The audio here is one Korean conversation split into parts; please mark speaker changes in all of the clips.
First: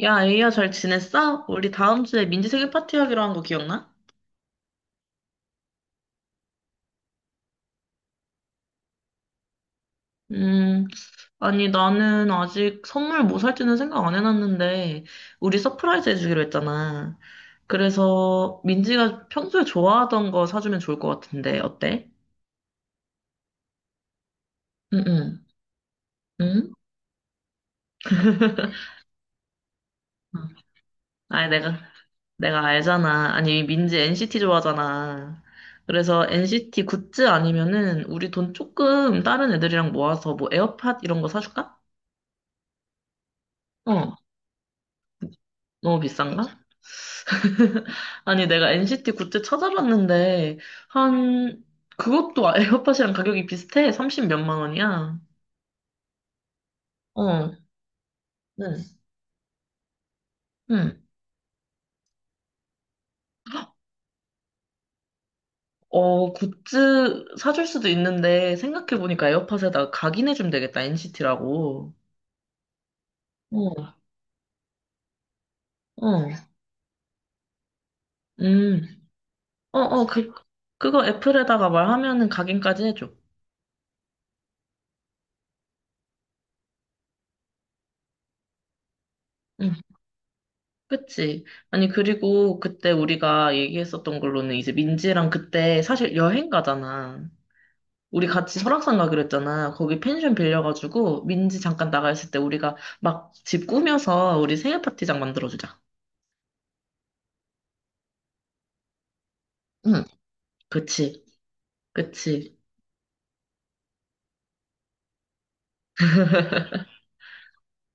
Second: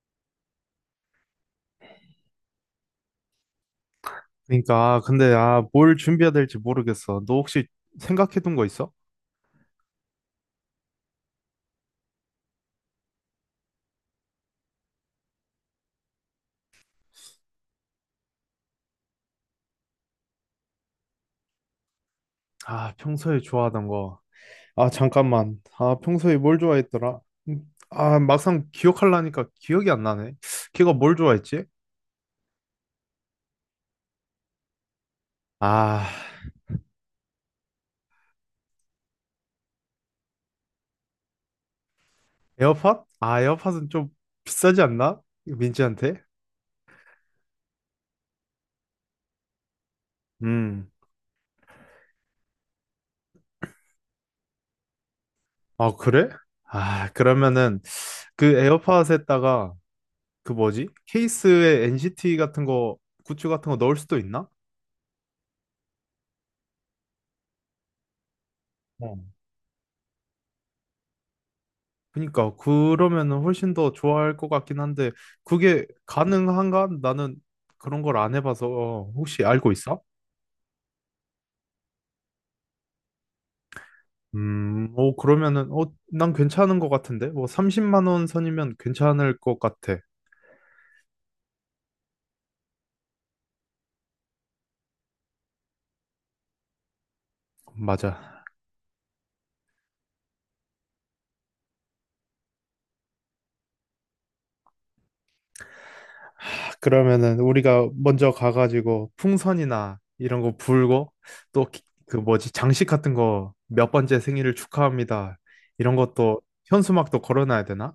Speaker 1: 야, 에이야, 잘 지냈어? 우리 다음 주에 민지 생일 파티 하기로 한 거 기억나?
Speaker 2: 그러니까 아, 근데 아, 뭘 준비해야 될지 모르겠어. 너 혹시 생각해둔 거 있어?
Speaker 1: 음, 아니, 나는 아직 선물 뭐 살지는 생각 안 해놨는데, 우리 서프라이즈 해주기로 했잖아. 그래서 민지가 평소에 좋아하던 거 사주면 좋을 것 같은데, 어때?
Speaker 2: 아, 평소에 좋아하던 거. 아,
Speaker 1: 응, 응,
Speaker 2: 잠깐만. 아, 평소에 뭘
Speaker 1: 응?
Speaker 2: 좋아했더라? 아, 막상 기억하려니까 기억이 안 나네. 걔가 뭘
Speaker 1: 아니,
Speaker 2: 좋아했지?
Speaker 1: 내가 알잖아. 아니, 민지 NCT 좋아하잖아.
Speaker 2: 아,
Speaker 1: 그래서 NCT 굿즈 아니면은 우리 돈 조금 다른 애들이랑 모아서 뭐 에어팟 이런 거 사줄까?
Speaker 2: 에어팟? 아, 에어팟은 좀
Speaker 1: 어.
Speaker 2: 비싸지 않나?
Speaker 1: 너무
Speaker 2: 민지한테?
Speaker 1: 비싼가? 아니, 내가 NCT 굿즈 찾아봤는데,
Speaker 2: 음.
Speaker 1: 한, 그것도 아, 에어팟이랑 가격이 비슷해. 30 몇만 원이야.
Speaker 2: 아, 그래? 아,
Speaker 1: 어,
Speaker 2: 그러면은 그
Speaker 1: 응,
Speaker 2: 에어팟에다가 그 뭐지?
Speaker 1: 응.
Speaker 2: 케이스에 NCT 같은 거, 굿즈 같은 거 넣을 수도 있나?
Speaker 1: 어, 굿즈 사줄 수도 있는데,
Speaker 2: 어.
Speaker 1: 생각해보니까 에어팟에다가 각인해주면 되겠다, NCT라고.
Speaker 2: 그러니까 그러면은 훨씬 더
Speaker 1: 어,
Speaker 2: 좋아할 것 같긴 한데 그게
Speaker 1: 어,
Speaker 2: 가능한가? 나는 그런 걸 안
Speaker 1: 음.
Speaker 2: 해봐서 혹시 알고
Speaker 1: 어,
Speaker 2: 있어?
Speaker 1: 어, 그거 애플에다가 말하면은 각인까지 해줘.
Speaker 2: 어 그러면은 어 난 괜찮은 것 같은데 뭐 30만 원 선이면 괜찮을 것
Speaker 1: 응,
Speaker 2: 같아.
Speaker 1: 그치. 아니, 그리고 그때 우리가 얘기했었던 걸로는 이제 민지랑 그때 사실 여행 가잖아. 우리
Speaker 2: 맞아.
Speaker 1: 같이 설악산 가기로 했잖아. 거기 펜션 빌려가지고 민지 잠깐 나가 있을 때 우리가 막 집 꾸며서 우리 생일 파티장 만들어주자.
Speaker 2: 하, 그러면은 우리가 먼저 가가지고 풍선이나
Speaker 1: 응,
Speaker 2: 이런 거 불고
Speaker 1: 그치,
Speaker 2: 또 그 뭐지
Speaker 1: 그치,
Speaker 2: 장식 같은 거 몇 번째 생일을 축하합니다. 이런 것도 현수막도 걸어놔야 되나?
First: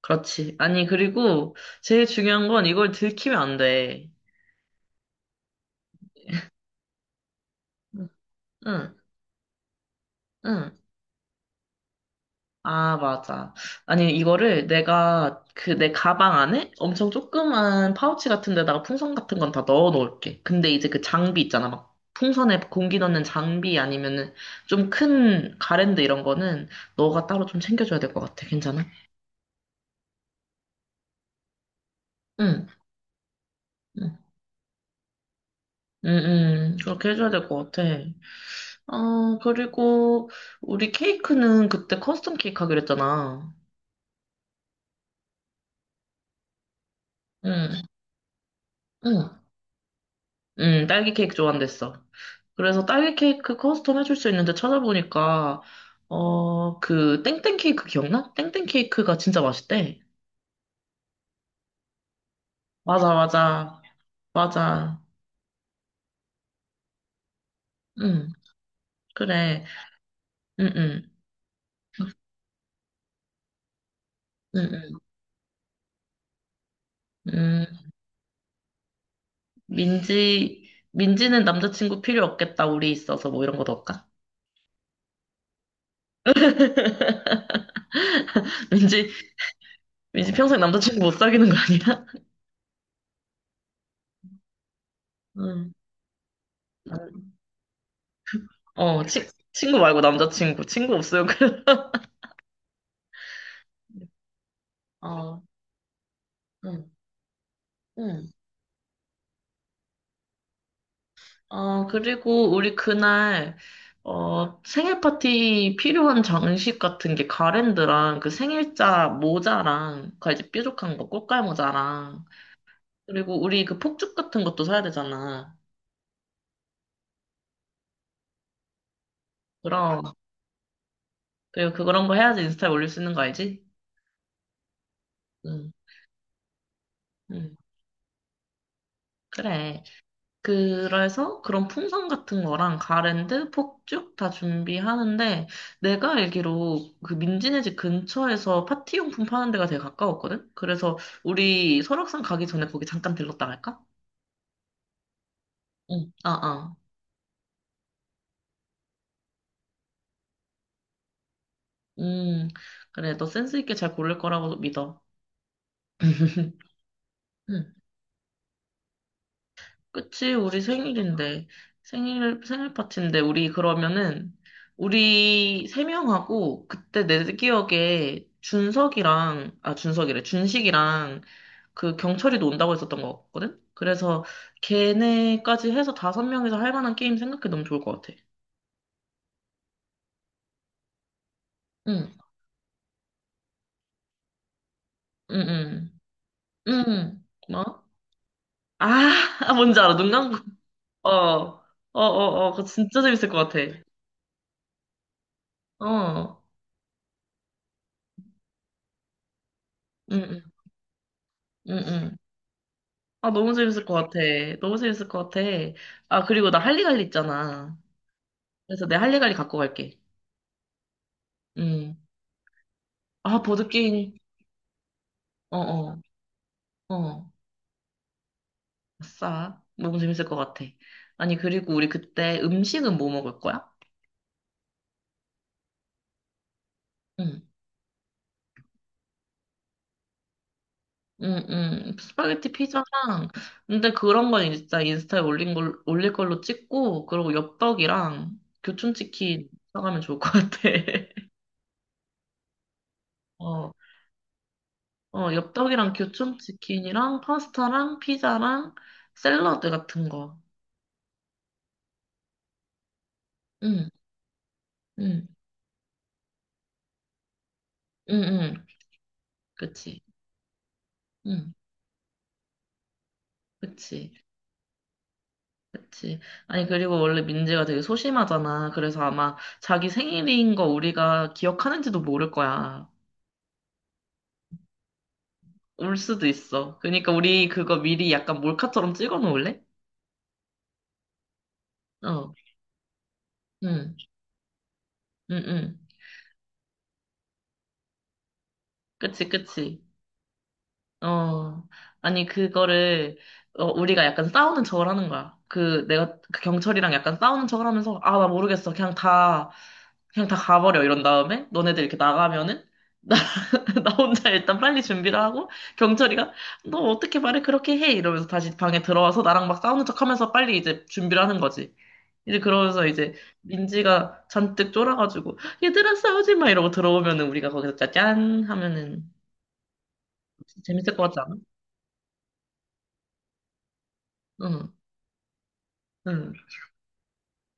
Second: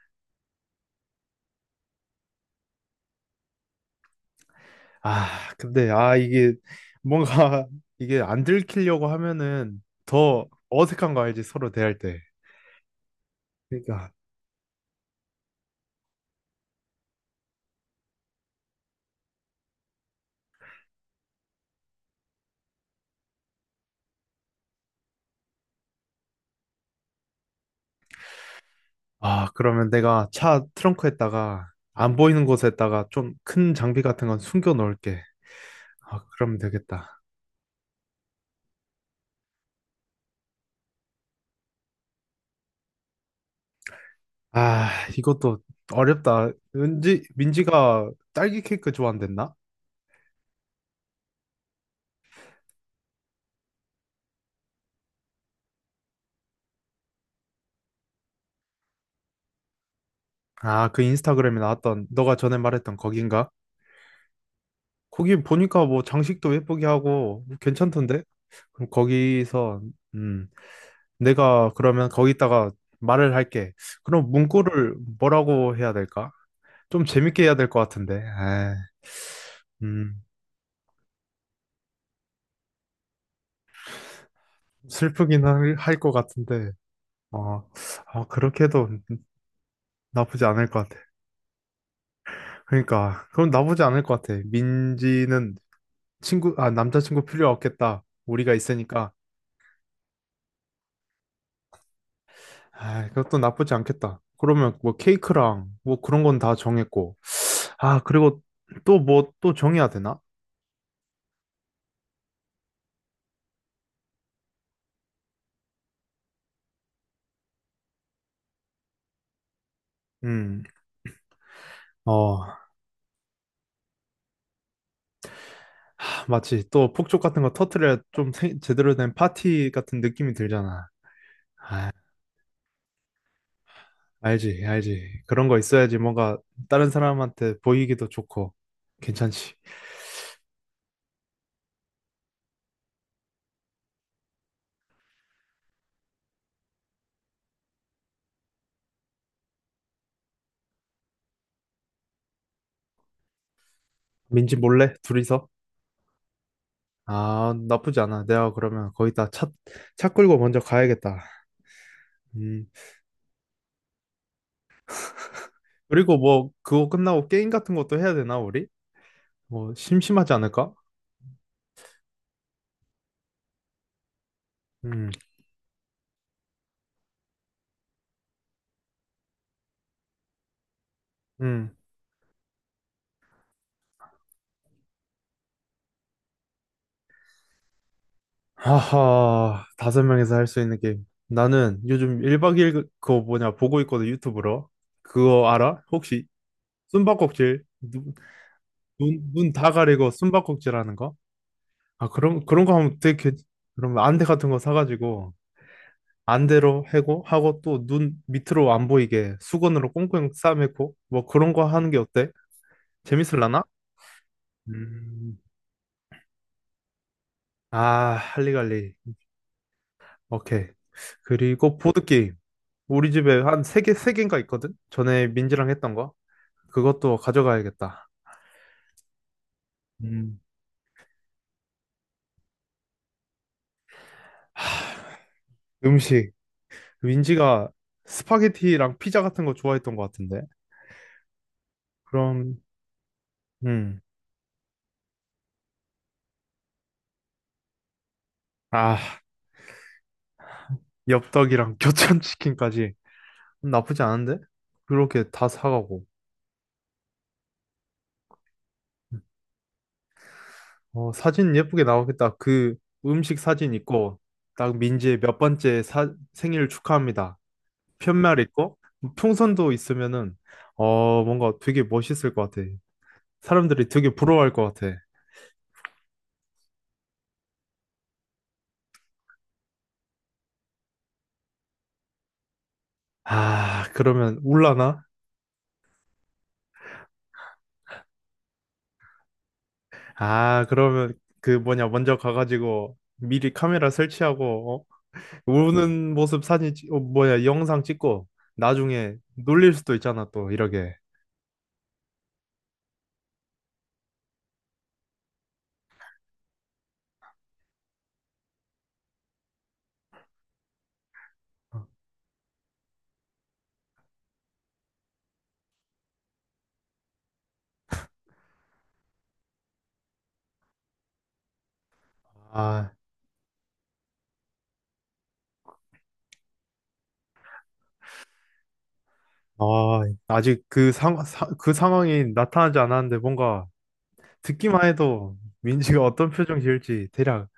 Speaker 1: 그렇지. 아니, 그리고 제일 중요한 건 이걸 들키면 안 돼.
Speaker 2: 아, 근데, 아, 이게, 뭔가, 이게 안
Speaker 1: 응,
Speaker 2: 들키려고 하면은 더
Speaker 1: 응.
Speaker 2: 어색한 거 알지, 서로 대할 때.
Speaker 1: 아, 맞아. 아니,
Speaker 2: 그러니까,
Speaker 1: 이거를 내가 그 내 가방 안에 엄청 조그만 파우치 같은 데다가 풍선 같은 건 다 넣어 놓을게. 근데 이제 그 장비 있잖아. 막 풍선에 공기 넣는 장비 아니면은 좀 큰 가랜드 이런 거는 너가 따로 좀 챙겨줘야 될 것 같아. 괜찮아?
Speaker 2: 아, 그러면 내가 차 트렁크에다가, 안 보이는
Speaker 1: 응,
Speaker 2: 곳에다가 좀 큰 장비
Speaker 1: 응,
Speaker 2: 같은 건 숨겨 놓을게.
Speaker 1: 응,
Speaker 2: 아, 그러면
Speaker 1: 응.
Speaker 2: 되겠다.
Speaker 1: 그렇게 해줘야 될 것 같아. 어, 그리고 우리 케이크는 그때 커스텀 케이크 하기로 했잖아.
Speaker 2: 아, 이것도 어렵다. 은지,
Speaker 1: 응,
Speaker 2: 민지가 딸기 케이크
Speaker 1: 응.
Speaker 2: 좋아한댔나?
Speaker 1: 딸기 케이크 좋아한댔어. 그래서 딸기 케이크 커스텀 해줄 수 있는데 찾아보니까, 어, 그, 땡땡 케이크 기억나? 땡땡 케이크가 진짜 맛있대.
Speaker 2: 아, 그 인스타그램에 나왔던, 너가 전에 말했던
Speaker 1: 맞아,
Speaker 2: 거긴가?
Speaker 1: 맞아, 맞아.
Speaker 2: 거기 보니까 뭐 장식도 예쁘게 하고, 괜찮던데?
Speaker 1: 응,
Speaker 2: 그럼
Speaker 1: 그래.
Speaker 2: 거기서, 음.
Speaker 1: 응, 응,
Speaker 2: 내가 그러면 거기다가 말을 할게. 그럼
Speaker 1: 응,
Speaker 2: 문구를
Speaker 1: 응.
Speaker 2: 뭐라고 해야 될까? 좀 재밌게 해야 될
Speaker 1: 응.
Speaker 2: 것 같은데. 에 음,
Speaker 1: 민지는 남자친구 필요 없겠다, 우리 있어서 뭐 이런 거 넣을까?
Speaker 2: 슬프긴 할 것 같은데. 어, 아, 그렇게 해도
Speaker 1: 민지, 민지
Speaker 2: 나쁘지
Speaker 1: 평생
Speaker 2: 않을 것 같아.
Speaker 1: 남자친구 못 사귀는 거 아니야?
Speaker 2: 그러니까, 그럼 나쁘지 않을 것 같아. 민지는
Speaker 1: 응.
Speaker 2: 친구, 아, 남자친구 필요 없겠다. 우리가
Speaker 1: 어,
Speaker 2: 있으니까.
Speaker 1: 친구 말고 남자친구. 친구 없어요, 그래.
Speaker 2: 아, 그것도 나쁘지 않겠다. 그러면 뭐
Speaker 1: 어,
Speaker 2: 케이크랑 뭐 그런 건 다
Speaker 1: 응,
Speaker 2: 정했고. 아,
Speaker 1: 응.
Speaker 2: 그리고 또 뭐 또 정해야 되나?
Speaker 1: 어, 그리고 우리 그날, 어, 생일 파티 필요한 장식 같은 게 가랜드랑 그 생일자 모자랑, 그 이제
Speaker 2: 음.
Speaker 1: 뾰족한 거, 꽃갈 모자랑,
Speaker 2: 어,
Speaker 1: 그리고 우리 그 폭죽 같은 것도 사야 되잖아.
Speaker 2: 하, 마치 또 폭죽 같은 거 터트려야 좀 제대로 된 파티 같은
Speaker 1: 그럼,
Speaker 2: 느낌이 들잖아.
Speaker 1: 그리고 그런 거 해야지 인스타에 올릴 수 있는 거 알지?
Speaker 2: 알지, 알지. 그런 거
Speaker 1: 응,
Speaker 2: 있어야지 뭔가 다른
Speaker 1: 응.
Speaker 2: 사람한테 보이기도 좋고 괜찮지.
Speaker 1: 그래. 그래서 그런 풍선 같은 거랑 가랜드, 폭죽 다 준비하는데 내가 알기로 그 민지네 집 근처에서 파티용품 파는 데가 되게 가까웠거든? 그래서 우리 설악산 가기 전에 거기 잠깐 들렀다 갈까?
Speaker 2: 민지 몰래 둘이서?
Speaker 1: 응, 아, 아.
Speaker 2: 아, 나쁘지 않아. 내가 그러면 거기다 차 끌고 먼저 가야겠다.
Speaker 1: 음,
Speaker 2: 음.
Speaker 1: 그래, 너 센스 있게 잘 고를 거라고 믿어.
Speaker 2: 그리고 뭐 그거 끝나고 게임
Speaker 1: 응.
Speaker 2: 같은 것도 해야 되나 우리? 뭐 심심하지
Speaker 1: 그치, 우리
Speaker 2: 않을까?
Speaker 1: 생일인데. 생일 파티인데, 우리 그러면은,
Speaker 2: 음,
Speaker 1: 우리 세 명하고, 그때 내 기억에 준석이랑, 아, 준석이래, 준식이랑,
Speaker 2: 음.
Speaker 1: 그 경철이도 온다고 했었던 것 같거든? 그래서 걔네까지 해서 다섯 명이서 할 만한 게임 생각해 너무 좋을 것 같아.
Speaker 2: 하하, 다섯 명이서 할 수 있는 게임. 나는
Speaker 1: 응,
Speaker 2: 요즘 1박 2일 그거 뭐냐 보고 있거든 유튜브로.
Speaker 1: 응,
Speaker 2: 그거 알아?
Speaker 1: 응,
Speaker 2: 혹시
Speaker 1: 응,
Speaker 2: 숨바꼭질
Speaker 1: 뭐?
Speaker 2: 눈
Speaker 1: 아,
Speaker 2: 눈 다
Speaker 1: 뭔지 알아,
Speaker 2: 가리고
Speaker 1: 눈 감고.
Speaker 2: 숨바꼭질 하는
Speaker 1: 어,
Speaker 2: 거?
Speaker 1: 어, 어,
Speaker 2: 아 그런
Speaker 1: 어, 그거
Speaker 2: 그런 거 하면
Speaker 1: 진짜
Speaker 2: 되게
Speaker 1: 재밌을 것 같아.
Speaker 2: 그러면 안대 같은 거 사가지고
Speaker 1: 어,
Speaker 2: 안대로 해고 하고 또 눈 밑으로 안 보이게 수건으로
Speaker 1: 응,
Speaker 2: 꽁꽁
Speaker 1: 응,
Speaker 2: 싸매고 뭐 그런 거
Speaker 1: 응,
Speaker 2: 하는 게
Speaker 1: 응.
Speaker 2: 어때?
Speaker 1: 아, 너무
Speaker 2: 재밌을라나?
Speaker 1: 재밌을 것 같아. 너무 재밌을 것
Speaker 2: 음,
Speaker 1: 같아. 아, 그리고 나 할리갈리 있잖아.
Speaker 2: 아
Speaker 1: 그래서
Speaker 2: 할리갈리.
Speaker 1: 내 할리갈리 갖고 갈게.
Speaker 2: 오케이. 그리고
Speaker 1: 응.
Speaker 2: 보드게임. 우리 집에
Speaker 1: 아,
Speaker 2: 한 세
Speaker 1: 보드게임.
Speaker 2: 개인가 있거든? 전에
Speaker 1: 어,
Speaker 2: 민지랑 했던
Speaker 1: 어,
Speaker 2: 거? 그것도
Speaker 1: 어.
Speaker 2: 가져가야겠다.
Speaker 1: 아싸. 너무 재밌을 것
Speaker 2: 음.
Speaker 1: 같아. 아니, 그리고 우리 그때 음식은 뭐 먹을 거야?
Speaker 2: 음식.
Speaker 1: 응.
Speaker 2: 민지가 스파게티랑 피자 같은 거 좋아했던 것 같은데.
Speaker 1: 응, 응. 스파게티
Speaker 2: 그럼,
Speaker 1: 피자랑. 근데
Speaker 2: 음.
Speaker 1: 그런 건 진짜 인스타에 올린 걸, 올릴 걸로 찍고, 그리고 엽떡이랑
Speaker 2: 아,
Speaker 1: 교촌치킨 사가면 좋을 것 같아.
Speaker 2: 엽떡이랑 교촌치킨까지.
Speaker 1: 어.
Speaker 2: 나쁘지 않은데? 그렇게
Speaker 1: 어,
Speaker 2: 다
Speaker 1: 엽떡이랑
Speaker 2: 사가고.
Speaker 1: 교촌치킨이랑 파스타랑 피자랑 샐러드 같은 거.
Speaker 2: 어, 사진 예쁘게 나오겠다. 그 음식 사진
Speaker 1: 응,
Speaker 2: 있고, 딱 민지의
Speaker 1: 응,
Speaker 2: 몇 번째 생일 축하합니다.
Speaker 1: 응,
Speaker 2: 편말
Speaker 1: 응.
Speaker 2: 있고, 풍선도
Speaker 1: 그치.
Speaker 2: 있으면은, 어, 뭔가
Speaker 1: 응,
Speaker 2: 되게 멋있을 것 같아. 사람들이
Speaker 1: 그치.
Speaker 2: 되게 부러워할 것 같아.
Speaker 1: 그치. 아니, 그리고 원래 민지가 되게 소심하잖아. 그래서 아마 자기 생일인 거 우리가 기억하는지도 모를 거야.
Speaker 2: 아, 그러면 울라나?
Speaker 1: 울 수도 있어. 그러니까 우리 그거 미리 약간 몰카처럼 찍어 놓을래?
Speaker 2: 아, 그러면 그 뭐냐, 먼저
Speaker 1: 어,
Speaker 2: 가가지고 미리 카메라
Speaker 1: 응,
Speaker 2: 설치하고, 어?
Speaker 1: 응,
Speaker 2: 음.
Speaker 1: 응.
Speaker 2: 우는 모습 사진, 영상 찍고, 나중에
Speaker 1: 그치,
Speaker 2: 놀릴
Speaker 1: 그치.
Speaker 2: 수도 있잖아, 또, 이렇게.
Speaker 1: 어, 아니, 그거를, 어, 우리가 약간 싸우는 척을 하는 거야. 그, 내가, 그 경찰이랑 약간 싸우는 척을 하면서, 아, 나 모르겠어. 그냥 다, 그냥 다 가버려. 이런 다음에, 너네들 이렇게 나가면은, 나, 나 혼자 일단 빨리 준비를 하고, 경찰이가, 너 어떻게 말을 그렇게 해? 이러면서 다시 방에 들어와서 나랑 막 싸우는 척 하면서 빨리 이제 준비를 하는 거지. 이제 그러면서
Speaker 2: 아,
Speaker 1: 이제 민지가 잔뜩 쫄아가지고, 얘들아 싸우지 마! 이러고 들어오면은 우리가 거기서 짜잔! 하면은,
Speaker 2: 아, 아직 그
Speaker 1: 재밌을 것 같지 않아?
Speaker 2: 그 상황이 나타나지 않았는데, 뭔가
Speaker 1: 응.
Speaker 2: 듣기만 해도 민지가 어떤
Speaker 1: 응.
Speaker 2: 표정 지을지 대략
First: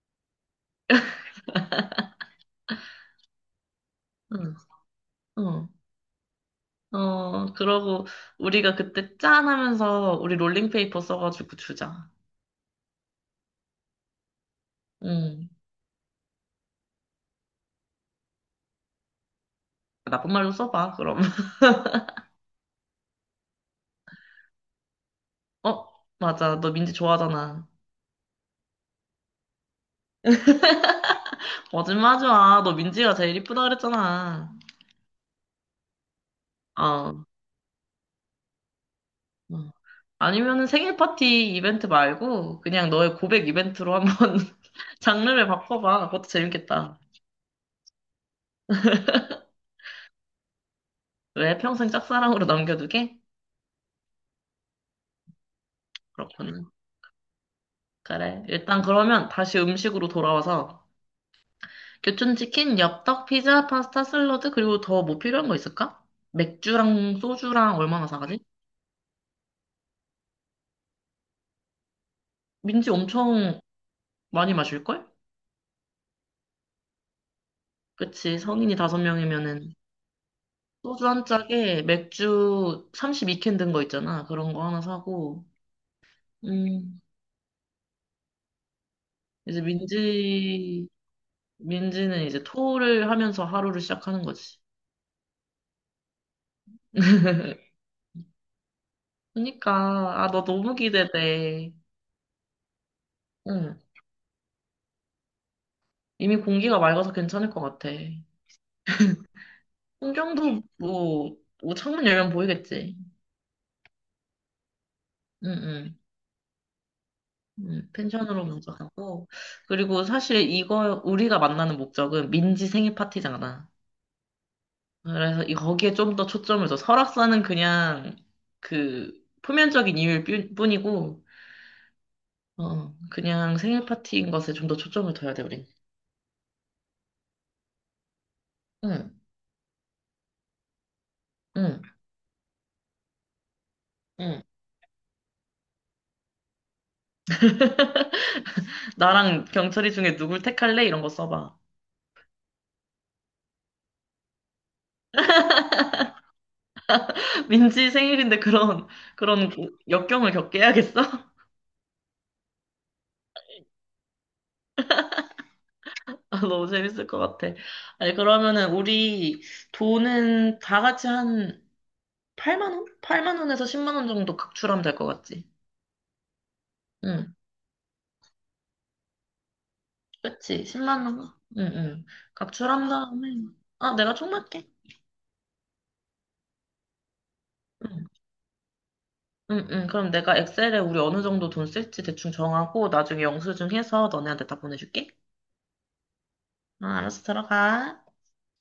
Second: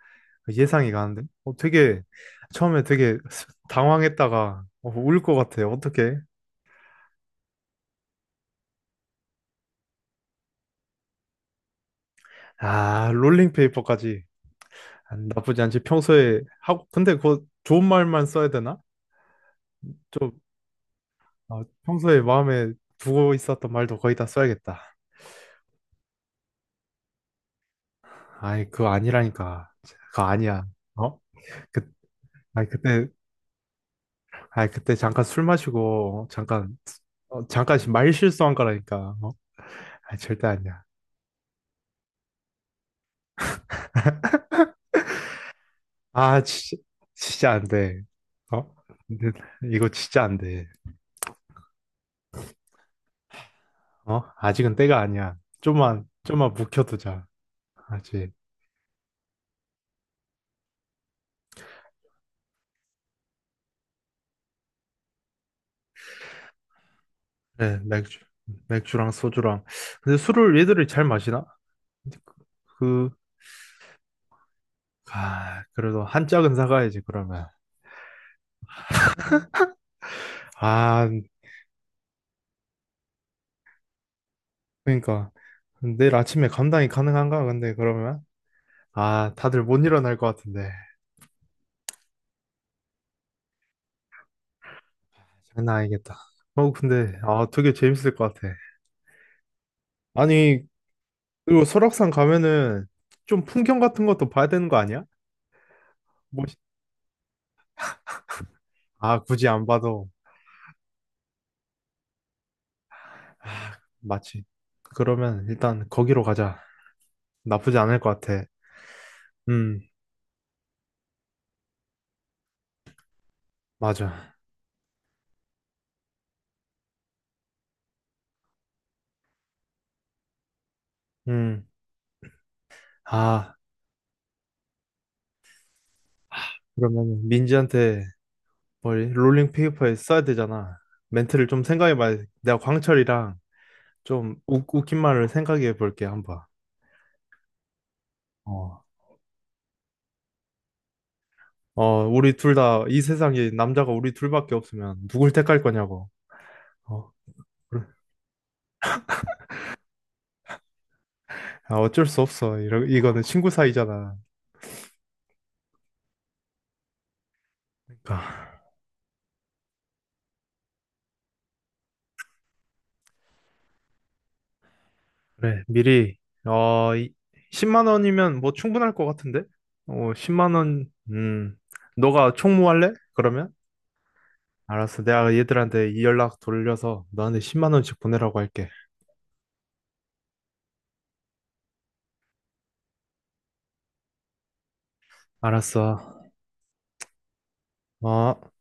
Speaker 2: 예상이 가는데? 어, 되게, 처음에 되게
Speaker 1: 응,
Speaker 2: 당황했다가, 어, 울것 같아.
Speaker 1: 응.
Speaker 2: 어떡해?
Speaker 1: 어, 그러고 우리가 그때 짠 하면서 우리 롤링페이퍼 써가지고 주자.
Speaker 2: 아, 롤링페이퍼까지. 아,
Speaker 1: 응.
Speaker 2: 나쁘지 않지. 평소에 하고, 근데 그거 좋은 말만 써야 되나? 좀,
Speaker 1: 나쁜 말로 써봐, 그럼.
Speaker 2: 어, 평소에 마음에 두고 있었던 말도 거의 다 써야겠다.
Speaker 1: 어, 맞아. 너 민지 좋아하잖아.
Speaker 2: 아이, 그거 아니라니까. 그거 아니야. 어? 그,
Speaker 1: 거짓말하지 마.
Speaker 2: 아이,
Speaker 1: 너
Speaker 2: 그때,
Speaker 1: 민지가 제일 이쁘다 그랬잖아.
Speaker 2: 아이, 그때 잠깐 술 마시고, 잠깐,
Speaker 1: 어. 어.
Speaker 2: 어, 잠깐 말 실수한 거라니까. 어? 아, 절대
Speaker 1: 아니면은
Speaker 2: 아니야.
Speaker 1: 생일 파티 이벤트 말고 그냥 너의 고백 이벤트로 한번 장르를 바꿔봐. 그것도
Speaker 2: 아, 진짜,
Speaker 1: 재밌겠다.
Speaker 2: 진짜 안 돼. 어? 근데 이거 진짜 안 돼.
Speaker 1: 왜 평생 짝사랑으로 남겨두게?
Speaker 2: 어? 아직은 때가 아니야. 좀만
Speaker 1: 그렇구나.
Speaker 2: 묵혀두자. 알지?
Speaker 1: 그래. 일단 그러면 다시 음식으로 돌아와서 교촌치킨, 엽떡, 피자, 파스타, 샐러드, 그리고 더 뭐 필요한 거 있을까? 맥주랑 소주랑
Speaker 2: 네,
Speaker 1: 얼마나 사가지?
Speaker 2: 맥주랑 소주랑. 근데 술을 얘들이 잘 마시나?
Speaker 1: 민지
Speaker 2: 그,
Speaker 1: 엄청 많이 마실걸?
Speaker 2: 아, 그래도 한 짝은 사가야지, 그러면.
Speaker 1: 그치, 성인이 다섯 명이면은 소주
Speaker 2: 아,
Speaker 1: 한 짝에 맥주 32캔 든 거 있잖아. 그런 거 하나
Speaker 2: 그러니까.
Speaker 1: 사고,
Speaker 2: 내일 아침에 감당이
Speaker 1: 음,
Speaker 2: 가능한가? 근데 그러면? 아,
Speaker 1: 이제
Speaker 2: 다들 못 일어날 것 같은데.
Speaker 1: 민지, 민지는 이제 토를 하면서 하루를 시작하는 거지.
Speaker 2: 장난 아니겠다. 어, 근데, 아, 되게 재밌을 것 같아.
Speaker 1: 그니까, 너
Speaker 2: 아니,
Speaker 1: 너무
Speaker 2: 그리고
Speaker 1: 기대돼.
Speaker 2: 설악산 가면은 좀 풍경
Speaker 1: 응,
Speaker 2: 같은 것도 봐야 되는 거 아니야?
Speaker 1: 이미
Speaker 2: 뭐,
Speaker 1: 공기가 맑아서 괜찮을 것 같아.
Speaker 2: 아, 굳이 안 봐도
Speaker 1: 통정도 뭐, 뭐 창문 열면 보이겠지.
Speaker 2: 마치. 그러면 일단
Speaker 1: 응응.
Speaker 2: 거기로 가자. 나쁘지 않을 것
Speaker 1: 펜션으로
Speaker 2: 같아.
Speaker 1: 먼저 가고
Speaker 2: 음,
Speaker 1: 그리고 사실 이거 우리가 만나는 목적은 민지 생일 파티잖아.
Speaker 2: 맞아.
Speaker 1: 그래서 이 거기에 좀 더 초점을 둬. 설악산은 그냥 그 표면적인 이유일 뿐이고
Speaker 2: 음.
Speaker 1: 어
Speaker 2: 아,
Speaker 1: 그냥 생일 파티인 것에 좀 더 초점을 둬야 돼 우린.
Speaker 2: 그러면 민지한테 뭘
Speaker 1: 응.
Speaker 2: 롤링 페이퍼에 써야 되잖아. 멘트를 좀
Speaker 1: 응.
Speaker 2: 생각해봐야 돼. 내가 광철이랑 좀
Speaker 1: 응.
Speaker 2: 웃긴 말을 생각해 볼게, 한번. 어.
Speaker 1: 나랑 경철이 중에 누굴 택할래? 이런 거 써봐.
Speaker 2: 어, 우리 둘 다 이 세상에 남자가 우리 둘밖에 없으면 누굴 택할 거냐고. 어, 그래.
Speaker 1: 민지 생일인데 그런, 그런 역경을 겪게 해야겠어?
Speaker 2: 아, 어쩔 수 없어. 이거는 친구 사이잖아.
Speaker 1: 아, 너무 재밌을 것 같아. 아니,
Speaker 2: 그러니까.
Speaker 1: 그러면은 우리 돈은 다 같이 한 8만 원? 8만 원에서 10만 원 정도 각출하면 될 것 같지?
Speaker 2: 그래, 미리, 어, 이,
Speaker 1: 응,
Speaker 2: 10만 원이면 뭐 충분할 것 같은데? 어, 10만
Speaker 1: 그치.
Speaker 2: 원,
Speaker 1: 10만 원. 응, 응.
Speaker 2: 너가
Speaker 1: 각출한
Speaker 2: 총무할래?
Speaker 1: 다음에.
Speaker 2: 그러면?
Speaker 1: 아, 내가 총맞게.
Speaker 2: 알았어. 내가 얘들한테 이 연락 돌려서 너한테 10만 원씩
Speaker 1: 응,
Speaker 2: 보내라고 할게.
Speaker 1: 응, 응. 그럼 내가 엑셀에 우리 어느 정도 돈 쓸지 대충 정하고 나중에 영수증 해서 너네한테 다 보내줄게.
Speaker 2: 알았어.
Speaker 1: 아, 알았어. 들어가.
Speaker 2: 어.